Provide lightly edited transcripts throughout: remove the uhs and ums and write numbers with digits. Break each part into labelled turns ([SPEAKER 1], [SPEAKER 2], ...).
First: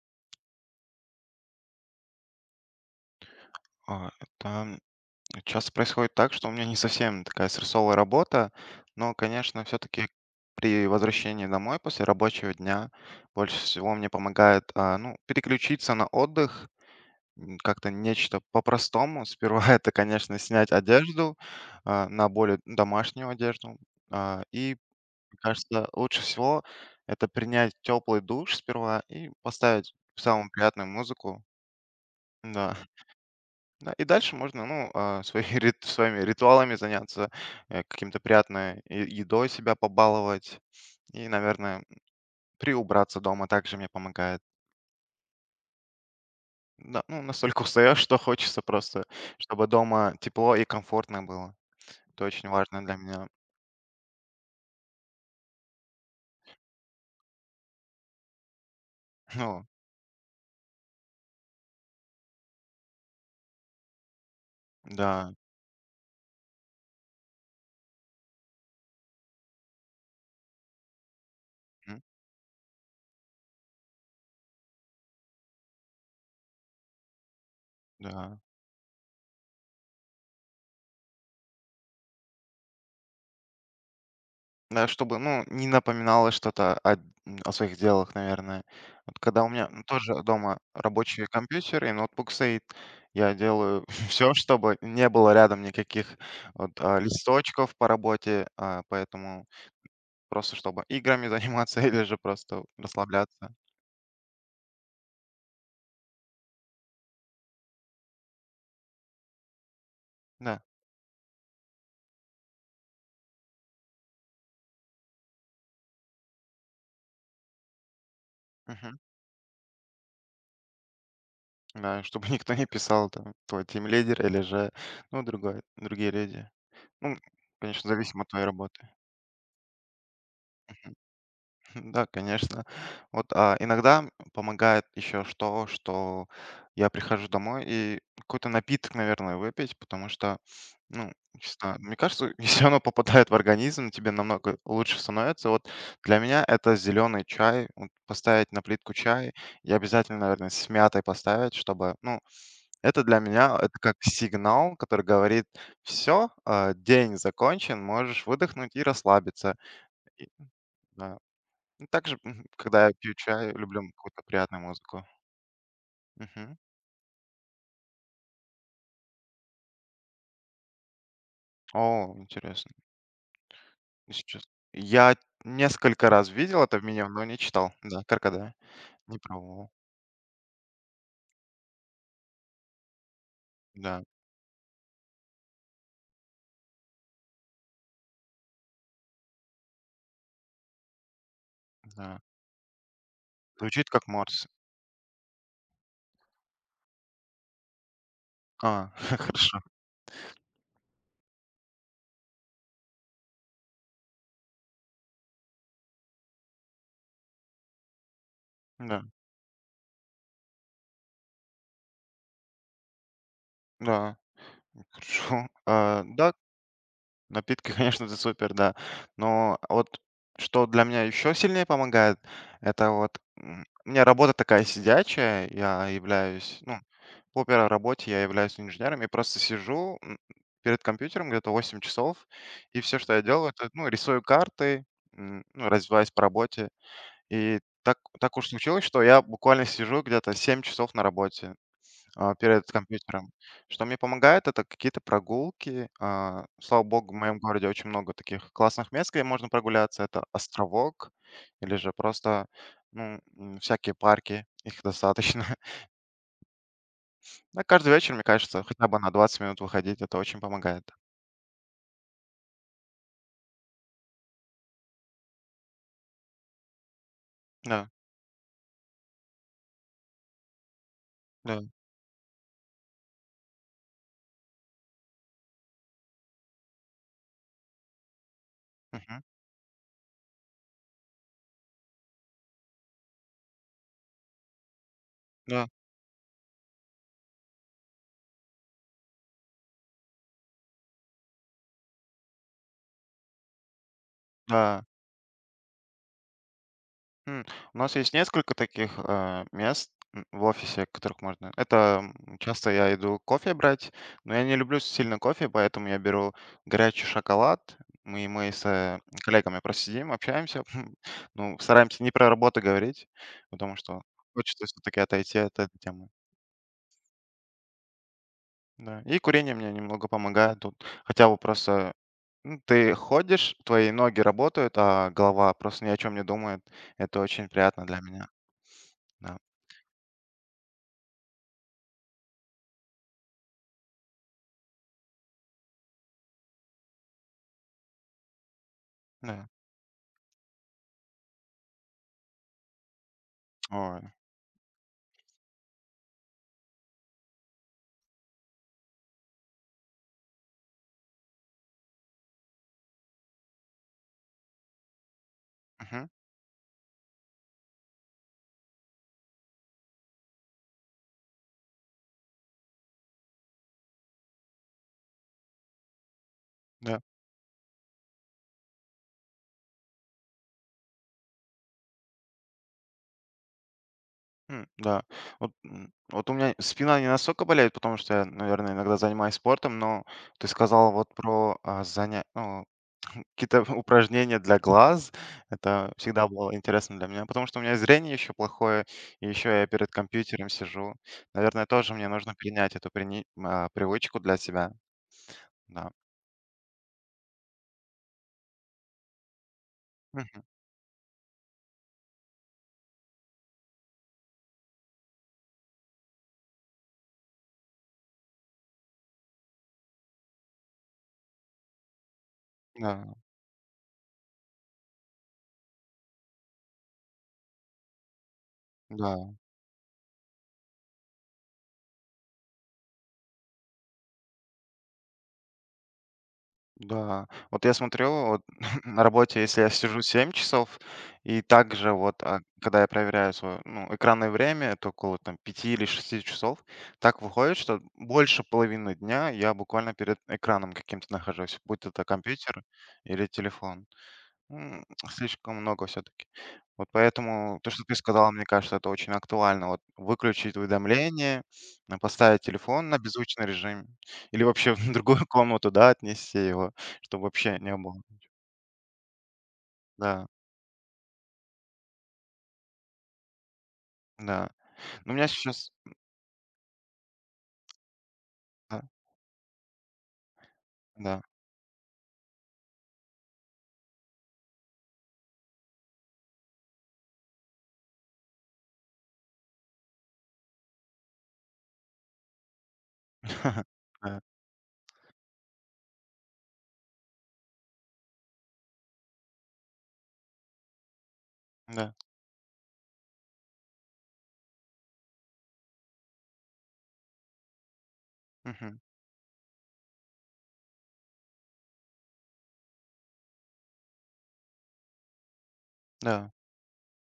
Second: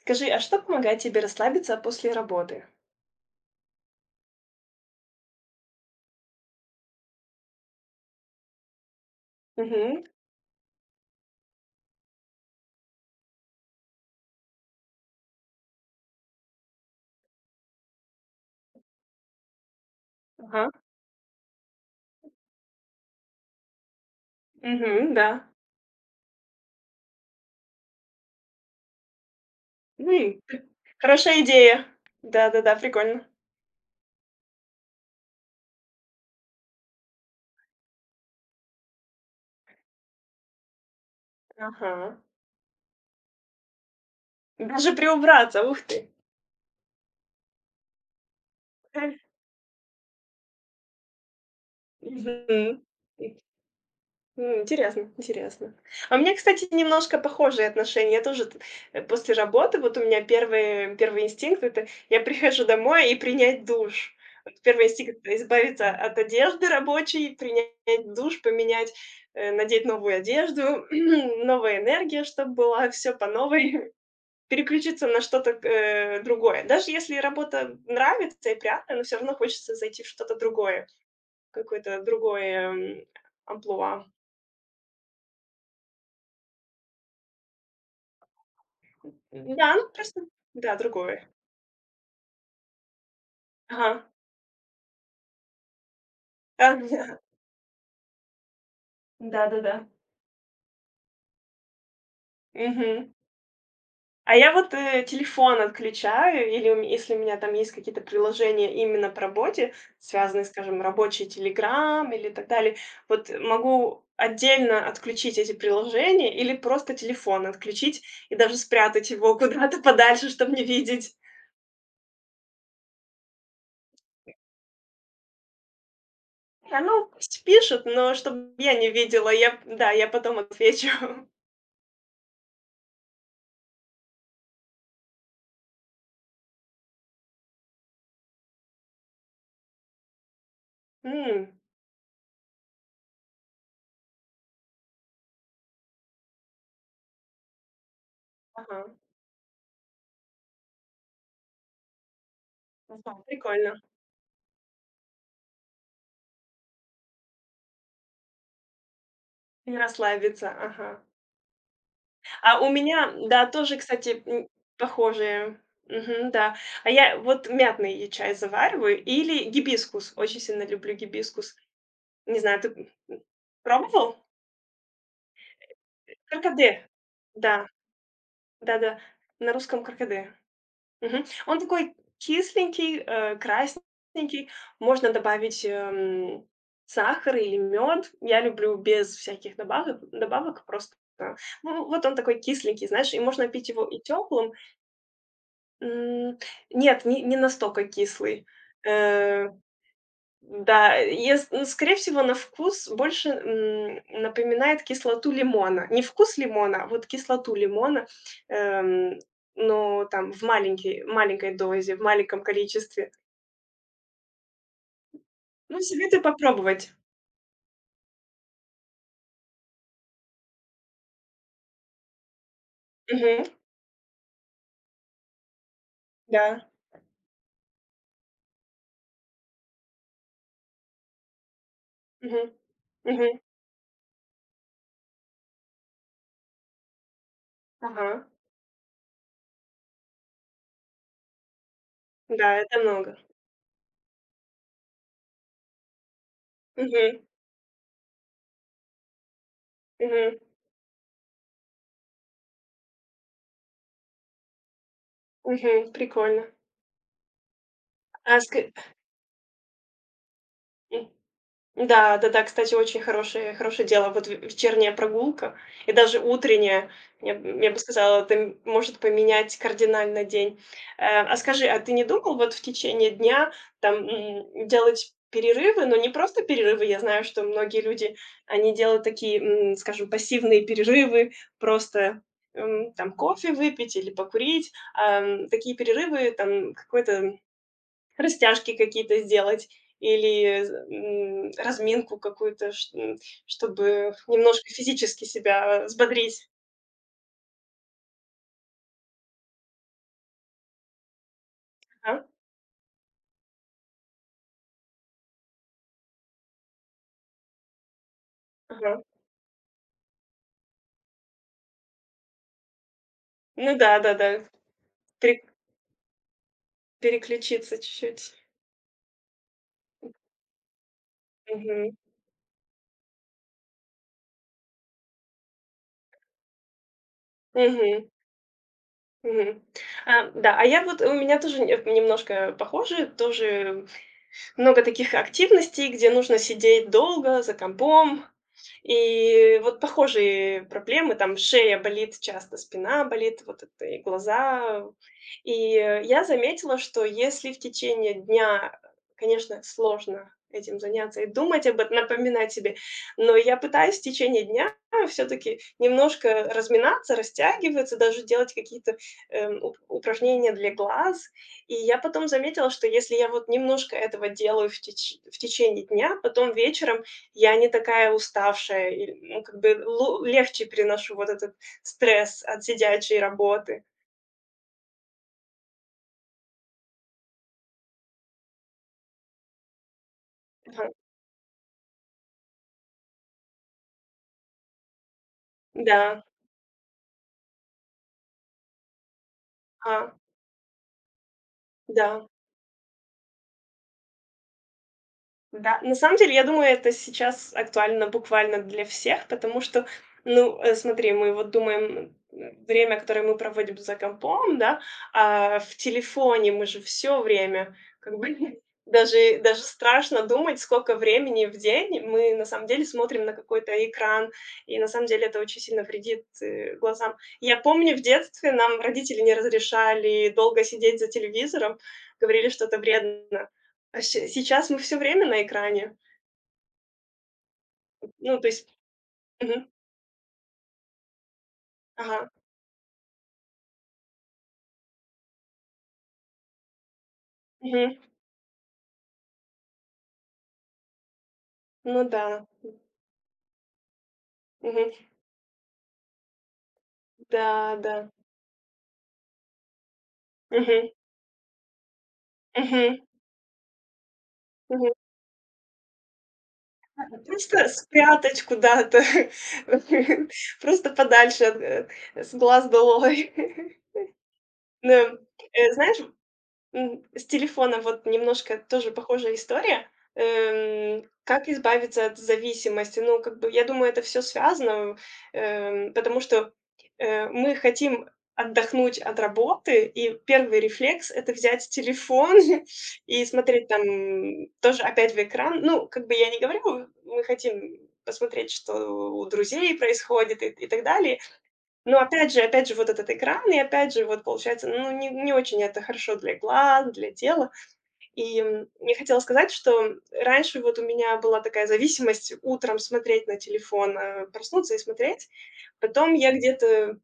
[SPEAKER 1] Скажи, а что помогает тебе расслабиться после работы?
[SPEAKER 2] А, это часто происходит так, что у меня не совсем такая стрессовая работа, но, конечно,
[SPEAKER 1] Мгм.
[SPEAKER 2] все-таки при возвращении домой после рабочего дня больше всего мне помогает ну, переключиться на отдых, как-то нечто по-простому. Сперва это, конечно,
[SPEAKER 1] Ага.
[SPEAKER 2] снять одежду на более домашнюю одежду. И,
[SPEAKER 1] Мгм.
[SPEAKER 2] мне
[SPEAKER 1] Да.
[SPEAKER 2] кажется, лучше всего это принять теплый душ сперва и поставить
[SPEAKER 1] М,
[SPEAKER 2] самую приятную
[SPEAKER 1] Хорошая
[SPEAKER 2] музыку.
[SPEAKER 1] идея. Да-да-да,
[SPEAKER 2] Да.
[SPEAKER 1] прикольно.
[SPEAKER 2] Да, и дальше можно, ну, свои своими ритуалами заняться, каким-то приятной едой себя побаловать и, наверное,
[SPEAKER 1] Ага.
[SPEAKER 2] приубраться дома также мне помогает.
[SPEAKER 1] Даже приубраться, ух ты.
[SPEAKER 2] Да, ну, настолько устаешь, что хочется просто, чтобы дома тепло и комфортно было. Это очень
[SPEAKER 1] Мгм.
[SPEAKER 2] важно для меня.
[SPEAKER 1] Интересно, интересно. А у меня, кстати, немножко похожие отношения. Я тоже после
[SPEAKER 2] Ну,
[SPEAKER 1] работы, вот у меня первый инстинкт- это я прихожу домой и принять душ. Вот первый инстинкт-
[SPEAKER 2] да,
[SPEAKER 1] это избавиться от одежды рабочей, принять душ, поменять, надеть новую одежду, новая
[SPEAKER 2] м,
[SPEAKER 1] энергия, чтобы была, все по новой, переключиться на что-то, другое. Даже если работа
[SPEAKER 2] да.
[SPEAKER 1] нравится и приятная, но все равно хочется зайти в что-то другое, какое-то другое, амплуа.
[SPEAKER 2] Да, чтобы, ну, не напоминало что-то о своих делах, наверное. Вот когда у меня,
[SPEAKER 1] Да,
[SPEAKER 2] ну,
[SPEAKER 1] ну
[SPEAKER 2] тоже
[SPEAKER 1] просто
[SPEAKER 2] дома
[SPEAKER 1] да, другое.
[SPEAKER 2] рабочий компьютер и ноутбук стоит, я делаю
[SPEAKER 1] Ага.
[SPEAKER 2] все, чтобы не было рядом никаких
[SPEAKER 1] А,
[SPEAKER 2] вот, листочков по работе, поэтому
[SPEAKER 1] да-да-да.
[SPEAKER 2] просто чтобы играми заниматься или же просто
[SPEAKER 1] Мгм.
[SPEAKER 2] расслабляться.
[SPEAKER 1] А я вот, телефон отключаю или у ме если у меня там есть какие-то приложения именно по работе, связанные,
[SPEAKER 2] Да.
[SPEAKER 1] скажем, рабочий "Телеграм" или так далее, вот могу отдельно отключить эти приложения или просто телефон отключить и даже
[SPEAKER 2] Мгм.
[SPEAKER 1] спрятать его куда-то подальше, чтобы не видеть.
[SPEAKER 2] Да, чтобы никто не писал там, твой тимлидер или же, ну, другой другие люди.
[SPEAKER 1] А, ну,
[SPEAKER 2] Ну,
[SPEAKER 1] пусть пишут,
[SPEAKER 2] конечно,
[SPEAKER 1] но
[SPEAKER 2] зависимо от твоей
[SPEAKER 1] чтобы я
[SPEAKER 2] работы.
[SPEAKER 1] не видела. Я, да, я потом отвечу.
[SPEAKER 2] Да, конечно. Вот, иногда помогает еще что я прихожу домой и какой-то напиток, наверное, выпить, потому что, ну, не
[SPEAKER 1] М,
[SPEAKER 2] знаю, мне кажется, если оно попадает в организм, тебе намного лучше становится. Вот для меня это зеленый чай, вот поставить на
[SPEAKER 1] ага.
[SPEAKER 2] плитку чай и обязательно, наверное, с мятой поставить, чтобы, ну, это
[SPEAKER 1] Да,
[SPEAKER 2] для меня, это
[SPEAKER 1] прикольно.
[SPEAKER 2] как сигнал, который говорит, все, день закончен, можешь выдохнуть и расслабиться.
[SPEAKER 1] Не
[SPEAKER 2] И,
[SPEAKER 1] расслабиться, ага.
[SPEAKER 2] да. Ну, также,
[SPEAKER 1] А у
[SPEAKER 2] когда я
[SPEAKER 1] меня,
[SPEAKER 2] пью
[SPEAKER 1] да,
[SPEAKER 2] чай,
[SPEAKER 1] тоже,
[SPEAKER 2] люблю
[SPEAKER 1] кстати,
[SPEAKER 2] какую-то приятную музыку.
[SPEAKER 1] похожие. Мгм, да.
[SPEAKER 2] Мгм.
[SPEAKER 1] А я вот мятный и чай завариваю или гибискус. Очень сильно люблю гибискус.
[SPEAKER 2] О,
[SPEAKER 1] Не знаю,
[SPEAKER 2] интересно.
[SPEAKER 1] ты, пробовал?
[SPEAKER 2] Если честно. Я несколько раз видел это в
[SPEAKER 1] Каркаде.
[SPEAKER 2] меню, но не
[SPEAKER 1] Да,
[SPEAKER 2] читал. Да, каркаде.
[SPEAKER 1] да-да.
[SPEAKER 2] Не
[SPEAKER 1] На
[SPEAKER 2] пробовал.
[SPEAKER 1] русском каркаде. Мгм. Он такой кисленький,
[SPEAKER 2] Да,
[SPEAKER 1] красненький. Можно добавить, сахар или мед. Я люблю без всяких добавок, просто, ну, вот он
[SPEAKER 2] да.
[SPEAKER 1] такой кисленький, знаешь, и можно пить его
[SPEAKER 2] Звучит
[SPEAKER 1] и
[SPEAKER 2] как Марс.
[SPEAKER 1] теплым. Нет, не настолько кислый.
[SPEAKER 2] А,
[SPEAKER 1] Э
[SPEAKER 2] хорошо.
[SPEAKER 1] да, ес ну, скорее всего, на вкус больше, напоминает кислоту лимона. Не вкус лимона, а вот кислоту лимона,
[SPEAKER 2] Да,
[SPEAKER 1] эм, но там в маленький маленькой дозе, в маленьком количестве.
[SPEAKER 2] да, хорошо.
[SPEAKER 1] Ну,
[SPEAKER 2] А,
[SPEAKER 1] советую
[SPEAKER 2] да.
[SPEAKER 1] попробовать.
[SPEAKER 2] Напитки, конечно, это супер, да. Но вот что для меня еще сильнее помогает, это вот
[SPEAKER 1] Мгм.
[SPEAKER 2] у меня работа такая сидячая,
[SPEAKER 1] Да.
[SPEAKER 2] ну, по первой работе я являюсь инженером, и просто сижу перед компьютером где-то 8 часов,
[SPEAKER 1] Мгм.
[SPEAKER 2] и все, что я
[SPEAKER 1] Мгм.
[SPEAKER 2] делаю, это, ну, рисую карты, ну, развиваюсь по работе. И так,
[SPEAKER 1] Ага.
[SPEAKER 2] так уж случилось, что я буквально сижу где-то 7 часов на работе
[SPEAKER 1] Да,
[SPEAKER 2] перед
[SPEAKER 1] это много.
[SPEAKER 2] компьютером. Что мне помогает- это какие-то прогулки. А, слава богу, в
[SPEAKER 1] Мгм.
[SPEAKER 2] моем городе очень много таких классных мест, где можно прогуляться. Это
[SPEAKER 1] Мгм.
[SPEAKER 2] островок или же просто, ну, всякие парки, их достаточно.
[SPEAKER 1] Мгм. Прикольно.
[SPEAKER 2] Да, каждый вечер, мне
[SPEAKER 1] А ска
[SPEAKER 2] кажется, хотя бы на 20 минут выходить- это очень помогает.
[SPEAKER 1] Да, да-да, кстати, очень хорошее дело. Вот в вечерняя прогулка и даже утренняя, я бы
[SPEAKER 2] Да,
[SPEAKER 1] сказала, это может поменять кардинально день. А
[SPEAKER 2] да,
[SPEAKER 1] скажи, а ты не думал вот в течение дня там, делать перерывы, но не просто перерывы? Я знаю, что многие люди, они делают
[SPEAKER 2] мгм,
[SPEAKER 1] такие, скажем, пассивные перерывы, просто, там кофе выпить или покурить.
[SPEAKER 2] да,
[SPEAKER 1] Такие перерывы, там какой-то растяжки какие-то сделать или, разминку какую-то, чтобы немножко
[SPEAKER 2] да.
[SPEAKER 1] физически себя взбодрить.
[SPEAKER 2] М, у нас есть несколько таких, мест, в офисе, которых можно Это,
[SPEAKER 1] Ага,
[SPEAKER 2] часто я иду кофе брать, но я не люблю сильно кофе, поэтому я беру горячий шоколад. Мы с,
[SPEAKER 1] ага.
[SPEAKER 2] коллегами просидим, общаемся, ну, стараемся не про работу говорить,
[SPEAKER 1] Ну
[SPEAKER 2] потому
[SPEAKER 1] да,
[SPEAKER 2] что
[SPEAKER 1] да-да,
[SPEAKER 2] хочется все таки отойти
[SPEAKER 1] пере
[SPEAKER 2] от этой темы.
[SPEAKER 1] переключиться чуть-чуть.
[SPEAKER 2] Да, и курение мне немного помогает тут. Хотя бы просто,
[SPEAKER 1] Мгм.
[SPEAKER 2] ну, ты ходишь, твои ноги работают, а голова просто ни о чем не думает. Это очень приятно для
[SPEAKER 1] Мгм.
[SPEAKER 2] меня. Да,
[SPEAKER 1] Мгм. А, да, а я вот у меня тоже не немножко похоже, тоже. Много таких активностей, где нужно сидеть долго за компом.
[SPEAKER 2] да.
[SPEAKER 1] И вот похожие проблемы, там шея болит часто, спина болит, вот это и
[SPEAKER 2] Ой.
[SPEAKER 1] глаза. И, я заметила, что если в течение дня, конечно, сложно этим заняться и думать об этом, напоминать себе, но я пытаюсь в течение дня все таки
[SPEAKER 2] Мгм.
[SPEAKER 1] немножко разминаться, растягиваться, даже делать какие-то, уп упражнения для глаз, и я потом заметила, что если я вот немножко этого делаю в течение дня, потом
[SPEAKER 2] Да.
[SPEAKER 1] вечером я не такая уставшая, и, ну, как бы лу легче переношу вот этот стресс от сидячей работы.
[SPEAKER 2] Да. Вот, у меня спина не настолько болеет, потому что я, наверное, иногда занимаюсь спортом, но ты
[SPEAKER 1] Ага.
[SPEAKER 2] сказал вот про ну, какие-то упражнения для глаз. Это
[SPEAKER 1] Да,
[SPEAKER 2] всегда было интересно для меня, потому что у меня зрение еще плохое, и еще я перед
[SPEAKER 1] а,
[SPEAKER 2] компьютером сижу. Наверное, тоже мне
[SPEAKER 1] да.
[SPEAKER 2] нужно принять эту привычку для себя.
[SPEAKER 1] Да,
[SPEAKER 2] Да.
[SPEAKER 1] на самом деле, я думаю, это сейчас актуально буквально для всех, потому что,
[SPEAKER 2] Мгм.
[SPEAKER 1] ну, смотри, мы вот думаем, время, которое мы проводим за компом, да, а в телефоне мы же все время, как бы, даже страшно думать, сколько времени в день мы на самом деле
[SPEAKER 2] Да,
[SPEAKER 1] смотрим на какой-то экран, и на самом деле это очень сильно вредит, глазам. Я помню, в детстве нам родители не
[SPEAKER 2] да.
[SPEAKER 1] разрешали долго сидеть за телевизором, говорили, что это вредно. А се сейчас мы все время на экране.
[SPEAKER 2] Да, вот я смотрю,
[SPEAKER 1] Ну,
[SPEAKER 2] вот
[SPEAKER 1] то есть
[SPEAKER 2] на работе, если
[SPEAKER 1] Мгм.
[SPEAKER 2] я сижу 7 часов, и также вот,
[SPEAKER 1] Ага.
[SPEAKER 2] когда я проверяю свое, ну, экранное время, это около там 5 или 6 часов, так выходит, что
[SPEAKER 1] Мгм.
[SPEAKER 2] больше половины дня я буквально перед экраном каким-то нахожусь, будь
[SPEAKER 1] Ну
[SPEAKER 2] это
[SPEAKER 1] да.
[SPEAKER 2] компьютер или телефон. М,
[SPEAKER 1] Мгм.
[SPEAKER 2] слишком много все таки. Вот поэтому то,
[SPEAKER 1] Да,
[SPEAKER 2] что ты
[SPEAKER 1] да.
[SPEAKER 2] сказала, мне кажется, это очень актуально. Вот выключить
[SPEAKER 1] Мгм.
[SPEAKER 2] уведомления, поставить телефон
[SPEAKER 1] Мгм.
[SPEAKER 2] на беззвучный режим или вообще в
[SPEAKER 1] Мгм.
[SPEAKER 2] другую комнату, да, отнести его,
[SPEAKER 1] А
[SPEAKER 2] чтобы вообще
[SPEAKER 1] просто
[SPEAKER 2] не было.
[SPEAKER 1] спрятать куда-то,
[SPEAKER 2] Да,
[SPEAKER 1] просто подальше от, с глаз долой.
[SPEAKER 2] да. Ну, у
[SPEAKER 1] Да.
[SPEAKER 2] меня сейчас
[SPEAKER 1] Знаешь. С телефона вот немножко
[SPEAKER 2] да,
[SPEAKER 1] тоже похожая история.
[SPEAKER 2] да.
[SPEAKER 1] Как избавиться от зависимости? Ну, как бы, я думаю, это все связано, потому что, мы хотим отдохнуть от работы, и первый рефлекс- это взять телефон и смотреть там
[SPEAKER 2] Да,
[SPEAKER 1] тоже опять в экран. Ну, как бы я не говорю, мы хотим посмотреть, что у друзей происходит и так далее.
[SPEAKER 2] да.
[SPEAKER 1] Но опять же вот этот экран, и опять же вот получается, ну, не очень это хорошо для глаз, для тела. И,
[SPEAKER 2] Мгм.
[SPEAKER 1] я хотела сказать, что раньше вот у меня была такая зависимость утром смотреть на телефон, проснуться и смотреть. Потом
[SPEAKER 2] Да.
[SPEAKER 1] я где-то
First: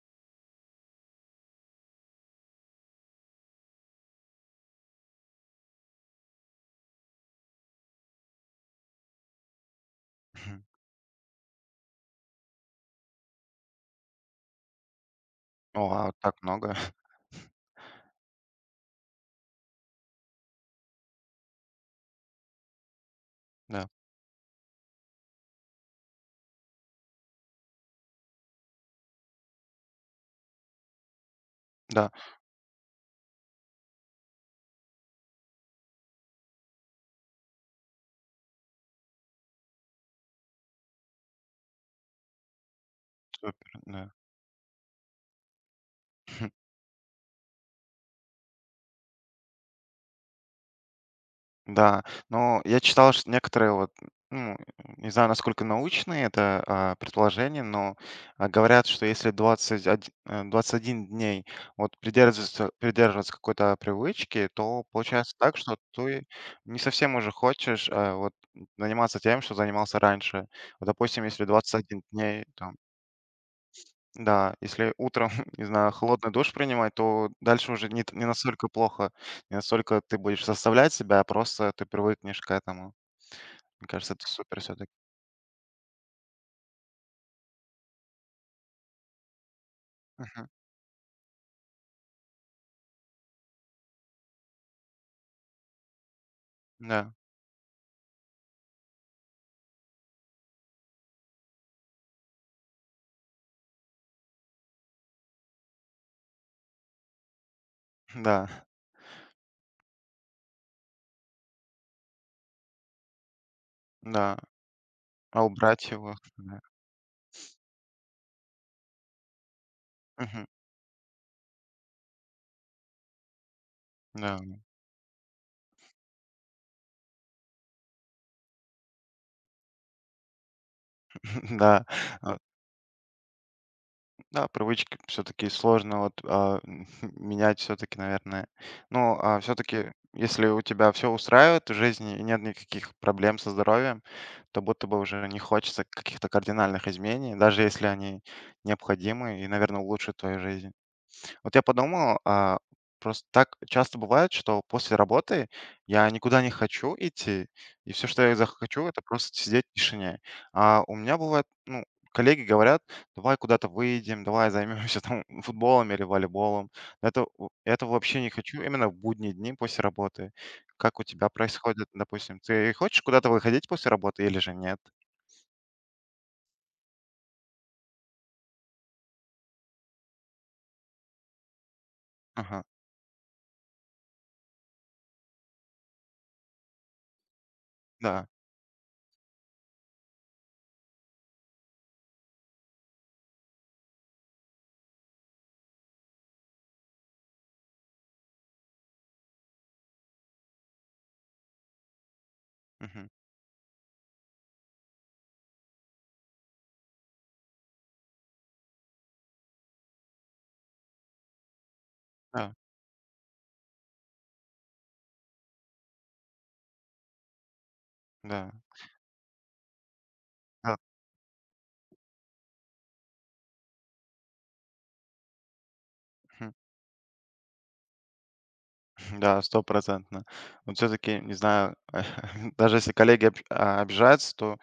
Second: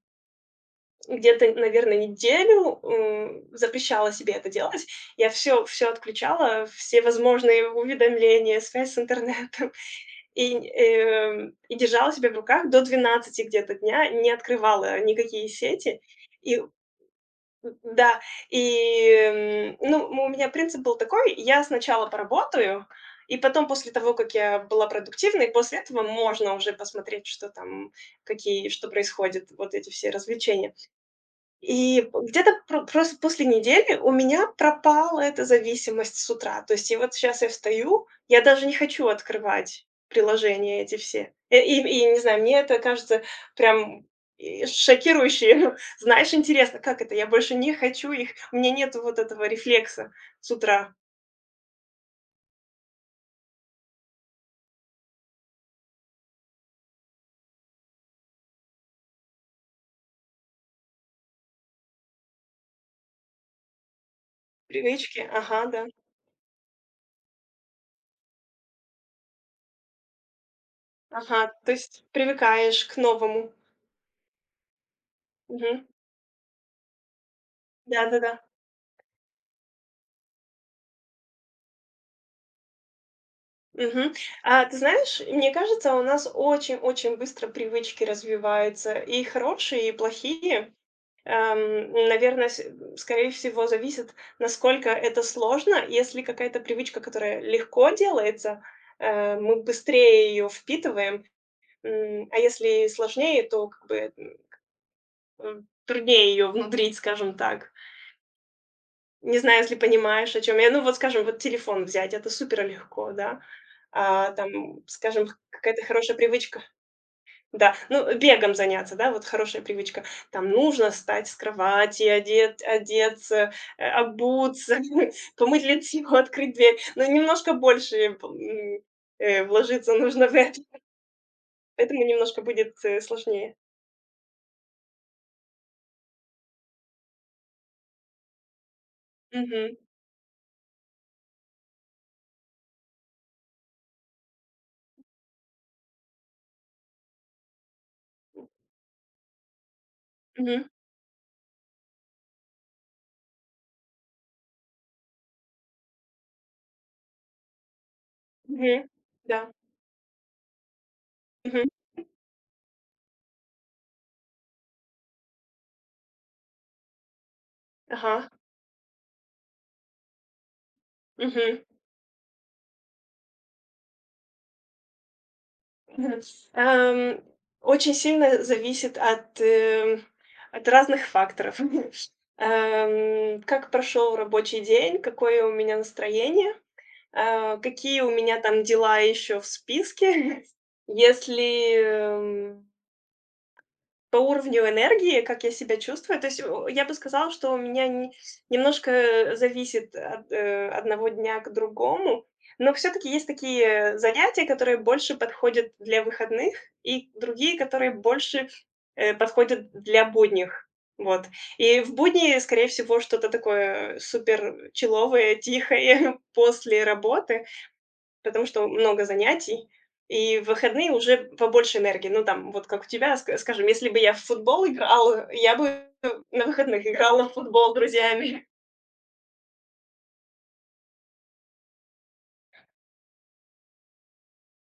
[SPEAKER 1] где-то, наверное, неделю, запрещала себе это делать. Я все отключала, все возможные уведомления, связь с интернетом. И,
[SPEAKER 2] Мгм.
[SPEAKER 1] эм, и держала себя в руках до 12 где-то дня, не открывала никакие
[SPEAKER 2] О,
[SPEAKER 1] сети.
[SPEAKER 2] а вот так
[SPEAKER 1] И,
[SPEAKER 2] много.
[SPEAKER 1] да, и, ну, у меня принцип был такой: я сначала поработаю, и потом,
[SPEAKER 2] Да,
[SPEAKER 1] после того, как я была продуктивной, после этого можно уже посмотреть, что там, какие, что происходит, вот эти все развлечения. И
[SPEAKER 2] да.
[SPEAKER 1] где-то просто после недели у меня пропала эта зависимость с утра. То есть и вот сейчас я встаю, я даже не хочу открывать приложения эти все. И не знаю, мне это кажется
[SPEAKER 2] Супер,
[SPEAKER 1] прям
[SPEAKER 2] да.
[SPEAKER 1] и шокирующе. Знаешь, интересно, как это? Я больше не хочу их. У меня нет вот этого рефлекса с утра.
[SPEAKER 2] Да, но я читал, что некоторые вот, ну, не знаю, насколько научные это предположения, но говорят, что если 21, 21 дней вот придерживаться какой-то привычки, то
[SPEAKER 1] Привычки.
[SPEAKER 2] получается так,
[SPEAKER 1] Ага,
[SPEAKER 2] что
[SPEAKER 1] да.
[SPEAKER 2] ты не совсем уже хочешь вот заниматься тем, что занимался раньше. Вот, допустим, если
[SPEAKER 1] Ага, то
[SPEAKER 2] двадцать
[SPEAKER 1] есть
[SPEAKER 2] один дней там,
[SPEAKER 1] привыкаешь к новому.
[SPEAKER 2] да, если утром, не знаю, холодный душ принимать, то дальше уже не
[SPEAKER 1] Да-да-да.
[SPEAKER 2] настолько плохо, не настолько ты будешь заставлять себя, а просто ты привыкнешь к этому. Мне
[SPEAKER 1] Мгм.
[SPEAKER 2] кажется, это супер
[SPEAKER 1] А ты
[SPEAKER 2] все-таки.
[SPEAKER 1] знаешь, мне кажется, у нас очень-очень быстро привычки развиваются, и хорошие, и плохие. Наверное, скорее всего, зависит, насколько это сложно. Если какая-то привычка,
[SPEAKER 2] Да,
[SPEAKER 1] которая легко делается, мы быстрее ее впитываем, а если сложнее, то как бы труднее ее внедрить, скажем так.
[SPEAKER 2] да,
[SPEAKER 1] Не знаю, если понимаешь, о чем я. Ну, вот, скажем, вот телефон взять- это супер легко, да. А,
[SPEAKER 2] да.
[SPEAKER 1] там, скажем,
[SPEAKER 2] А
[SPEAKER 1] какая-то
[SPEAKER 2] убрать его?
[SPEAKER 1] хорошая
[SPEAKER 2] Да.
[SPEAKER 1] привычка. Да, ну, бегом заняться, да, вот хорошая привычка.
[SPEAKER 2] Мгм.
[SPEAKER 1] Там нужно встать с кровати, одеться,
[SPEAKER 2] Да.
[SPEAKER 1] обуться, помыть лицо, открыть дверь. Но немножко больше, вложиться нужно в это,
[SPEAKER 2] Да.
[SPEAKER 1] поэтому немножко будет, сложнее.
[SPEAKER 2] Да, привычки все-таки сложно вот менять все-таки, наверное. Ну, а
[SPEAKER 1] Мгм.
[SPEAKER 2] все-таки, если у тебя все устраивает в жизни и нет никаких проблем со здоровьем, то будто бы уже не хочется каких-то кардинальных изменений, даже если они необходимы и, наверное, улучшат твою
[SPEAKER 1] Мгм.
[SPEAKER 2] жизнь. Вот я подумал, просто так часто бывает, что после работы я никуда не хочу идти, и все, что я захочу,
[SPEAKER 1] Мгм.
[SPEAKER 2] это просто
[SPEAKER 1] Да.
[SPEAKER 2] сидеть в тишине. А у меня бывает,
[SPEAKER 1] Мгм.
[SPEAKER 2] ну, коллеги говорят, давай куда-то выйдем, давай займемся там футболом или волейболом. Это
[SPEAKER 1] Ага.
[SPEAKER 2] вообще не хочу именно в будние дни после работы. Как у тебя
[SPEAKER 1] Мгм.
[SPEAKER 2] происходит, допустим, ты хочешь куда-то выходить после работы или же нет?
[SPEAKER 1] Мгм. Эм, Очень сильно зависит от разных факторов.
[SPEAKER 2] Ага,
[SPEAKER 1] Как прошел рабочий день, какое у меня настроение, какие у
[SPEAKER 2] да,
[SPEAKER 1] меня там дела еще в списке. Если, по уровню энергии, как я себя чувствую, то есть, я бы сказала, что у меня не немножко, зависит от, одного дня к другому. Но все таки
[SPEAKER 2] мгм,
[SPEAKER 1] есть такие занятия, которые больше подходят для выходных, и другие, которые больше, подходят для будних. Вот. И в будни,
[SPEAKER 2] да,
[SPEAKER 1] скорее всего, что-то такое супер чилловое, тихое после работы. Потому
[SPEAKER 2] да,
[SPEAKER 1] что много занятий, и в
[SPEAKER 2] да.
[SPEAKER 1] выходные уже побольше энергии. Ну, там, вот как у тебя, скажем, если бы я в футбол играла, я бы на выходных играла в футбол с друзьями.
[SPEAKER 2] Да, стопроцентно. Вот все-таки, не знаю, даже если коллеги обижаются, то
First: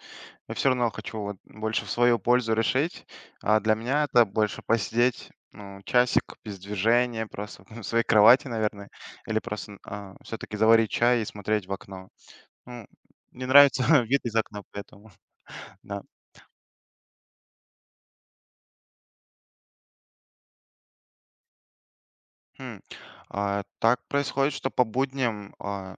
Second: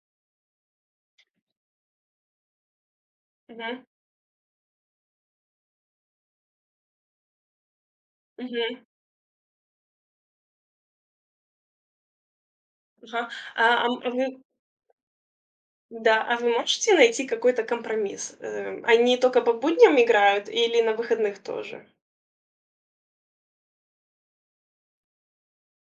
[SPEAKER 2] я все равно хочу вот больше в свою пользу решить. А для
[SPEAKER 1] Мгм.
[SPEAKER 2] меня это больше посидеть, ну, часик без движения, просто в своей кровати,
[SPEAKER 1] Мгм.
[SPEAKER 2] наверное, или просто все-таки заварить чай и смотреть в окно. Ну,
[SPEAKER 1] Ага.
[SPEAKER 2] не
[SPEAKER 1] А,
[SPEAKER 2] нравится
[SPEAKER 1] ам, а м- а
[SPEAKER 2] вид
[SPEAKER 1] вы
[SPEAKER 2] из окна, поэтому, да.
[SPEAKER 1] да, а вы можете найти какой-то компромисс? Они только по будням играют или на выходных тоже?
[SPEAKER 2] Хм. А, так происходит, что по будням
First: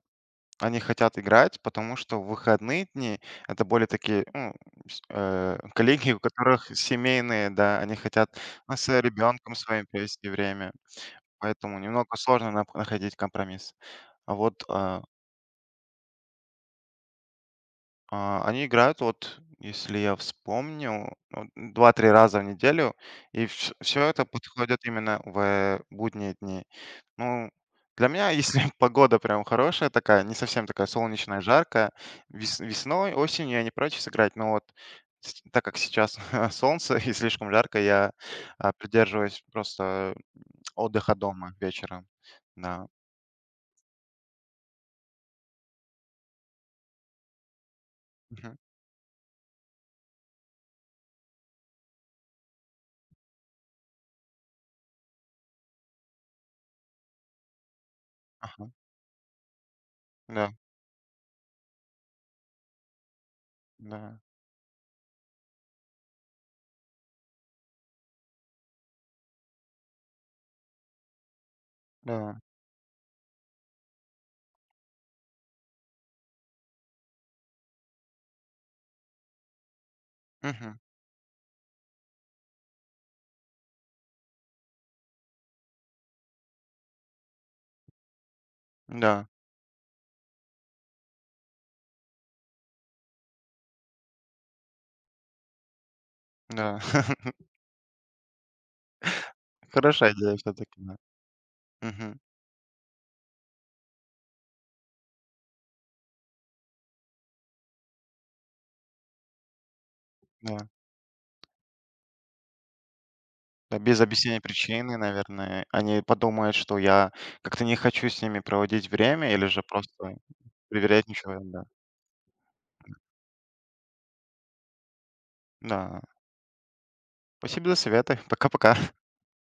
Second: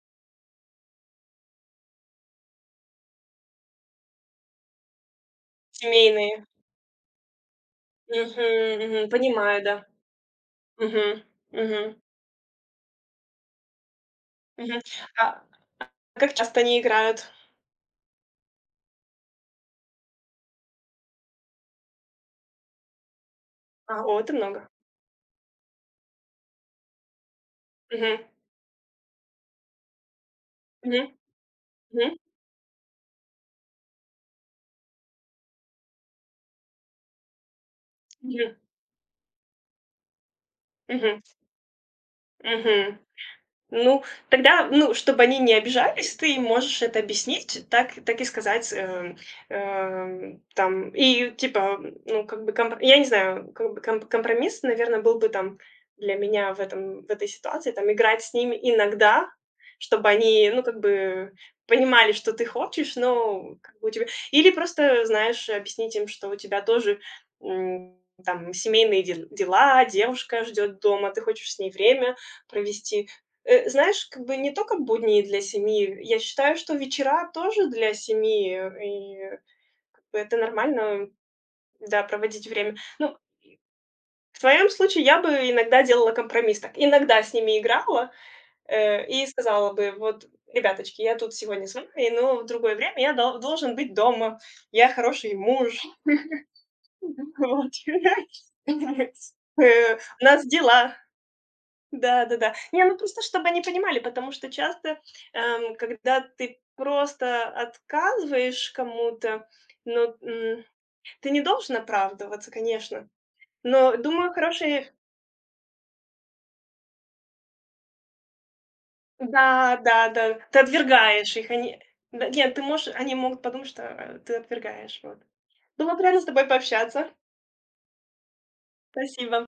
[SPEAKER 2] они хотят играть, потому что в выходные дни это более такие, ну, с коллеги, у
[SPEAKER 1] Семейные.
[SPEAKER 2] которых семейные, да, они хотят, ну,
[SPEAKER 1] Мгм,
[SPEAKER 2] с
[SPEAKER 1] мгм.
[SPEAKER 2] ребенком
[SPEAKER 1] Понимаю, да.
[SPEAKER 2] своим провести время,
[SPEAKER 1] Мгм,
[SPEAKER 2] поэтому
[SPEAKER 1] мгм,
[SPEAKER 2] немного сложно нап находить компромисс. А вот,
[SPEAKER 1] мгм.
[SPEAKER 2] а,
[SPEAKER 1] А как часто они играют?
[SPEAKER 2] Они играют вот, если я вспомню, вот 2-3 раза в неделю, и все
[SPEAKER 1] А, о,
[SPEAKER 2] это
[SPEAKER 1] это много.
[SPEAKER 2] подходит именно в будние дни. Ну, для
[SPEAKER 1] Мгм,
[SPEAKER 2] меня, если погода прям хорошая такая, не совсем такая
[SPEAKER 1] мгм,
[SPEAKER 2] солнечная, жаркая,
[SPEAKER 1] мгм,
[SPEAKER 2] весной, осенью я не прочь сыграть, но вот с так как сейчас солнце и слишком жарко, я,
[SPEAKER 1] мгм.
[SPEAKER 2] придерживаюсь просто отдыха
[SPEAKER 1] Мгм,
[SPEAKER 2] дома вечером. Да.
[SPEAKER 1] мгм. Ну, тогда, ну, чтобы они не обижались, ты можешь это объяснить, так и
[SPEAKER 2] Мгм.
[SPEAKER 1] сказать, там, и типа, ну, как бы, комп я не знаю, как бы компромисс, наверное, был бы там для меня в этой ситуации, там, играть с ними
[SPEAKER 2] Ага.
[SPEAKER 1] иногда, чтобы они,
[SPEAKER 2] Да,
[SPEAKER 1] ну, как бы понимали, что ты хочешь, но как бы у тебя
[SPEAKER 2] да,
[SPEAKER 1] или просто, знаешь, объяснить им, что у тебя тоже, м, там семейные дела, девушка ждет дома, ты хочешь с ней время
[SPEAKER 2] да.
[SPEAKER 1] провести. Знаешь, как бы не только будни для семьи. Я считаю, что вечера тоже для семьи, и как бы это
[SPEAKER 2] Мгм.
[SPEAKER 1] нормально, да, проводить время. Ну, в твоем случае я бы иногда делала компромисс так. Иногда с ними играла, и
[SPEAKER 2] Да,
[SPEAKER 1] сказала бы: "Вот, ребяточки, я тут сегодня с вами, но в другое время я должен быть дома. Я хороший муж".
[SPEAKER 2] да.
[SPEAKER 1] Вот.
[SPEAKER 2] Хорошая
[SPEAKER 1] У
[SPEAKER 2] идея
[SPEAKER 1] нас
[SPEAKER 2] все таки,
[SPEAKER 1] дела.
[SPEAKER 2] да. Мгм.
[SPEAKER 1] Да-да-да. Не, ну просто чтобы они понимали, потому что часто, когда ты просто отказываешь кому-то, ну,
[SPEAKER 2] Да.
[SPEAKER 1] ты не должен оправдываться, конечно.
[SPEAKER 2] Да,
[SPEAKER 1] Но,
[SPEAKER 2] без
[SPEAKER 1] думаю,
[SPEAKER 2] объяснения
[SPEAKER 1] хорошие
[SPEAKER 2] причины, наверное, они подумают, что я как-то не хочу с ними проводить время или же
[SPEAKER 1] Да, да,
[SPEAKER 2] просто
[SPEAKER 1] да. Ты
[SPEAKER 2] приверять
[SPEAKER 1] отвергаешь
[SPEAKER 2] ничего.
[SPEAKER 1] их,
[SPEAKER 2] Да.
[SPEAKER 1] они Да нет, ты можешь они могут подумать, что, ты отвергаешь, вот. Было
[SPEAKER 2] Да.
[SPEAKER 1] приятно с тобой пообщаться.
[SPEAKER 2] Спасибо за советы. Пока-пока.
[SPEAKER 1] Спасибо.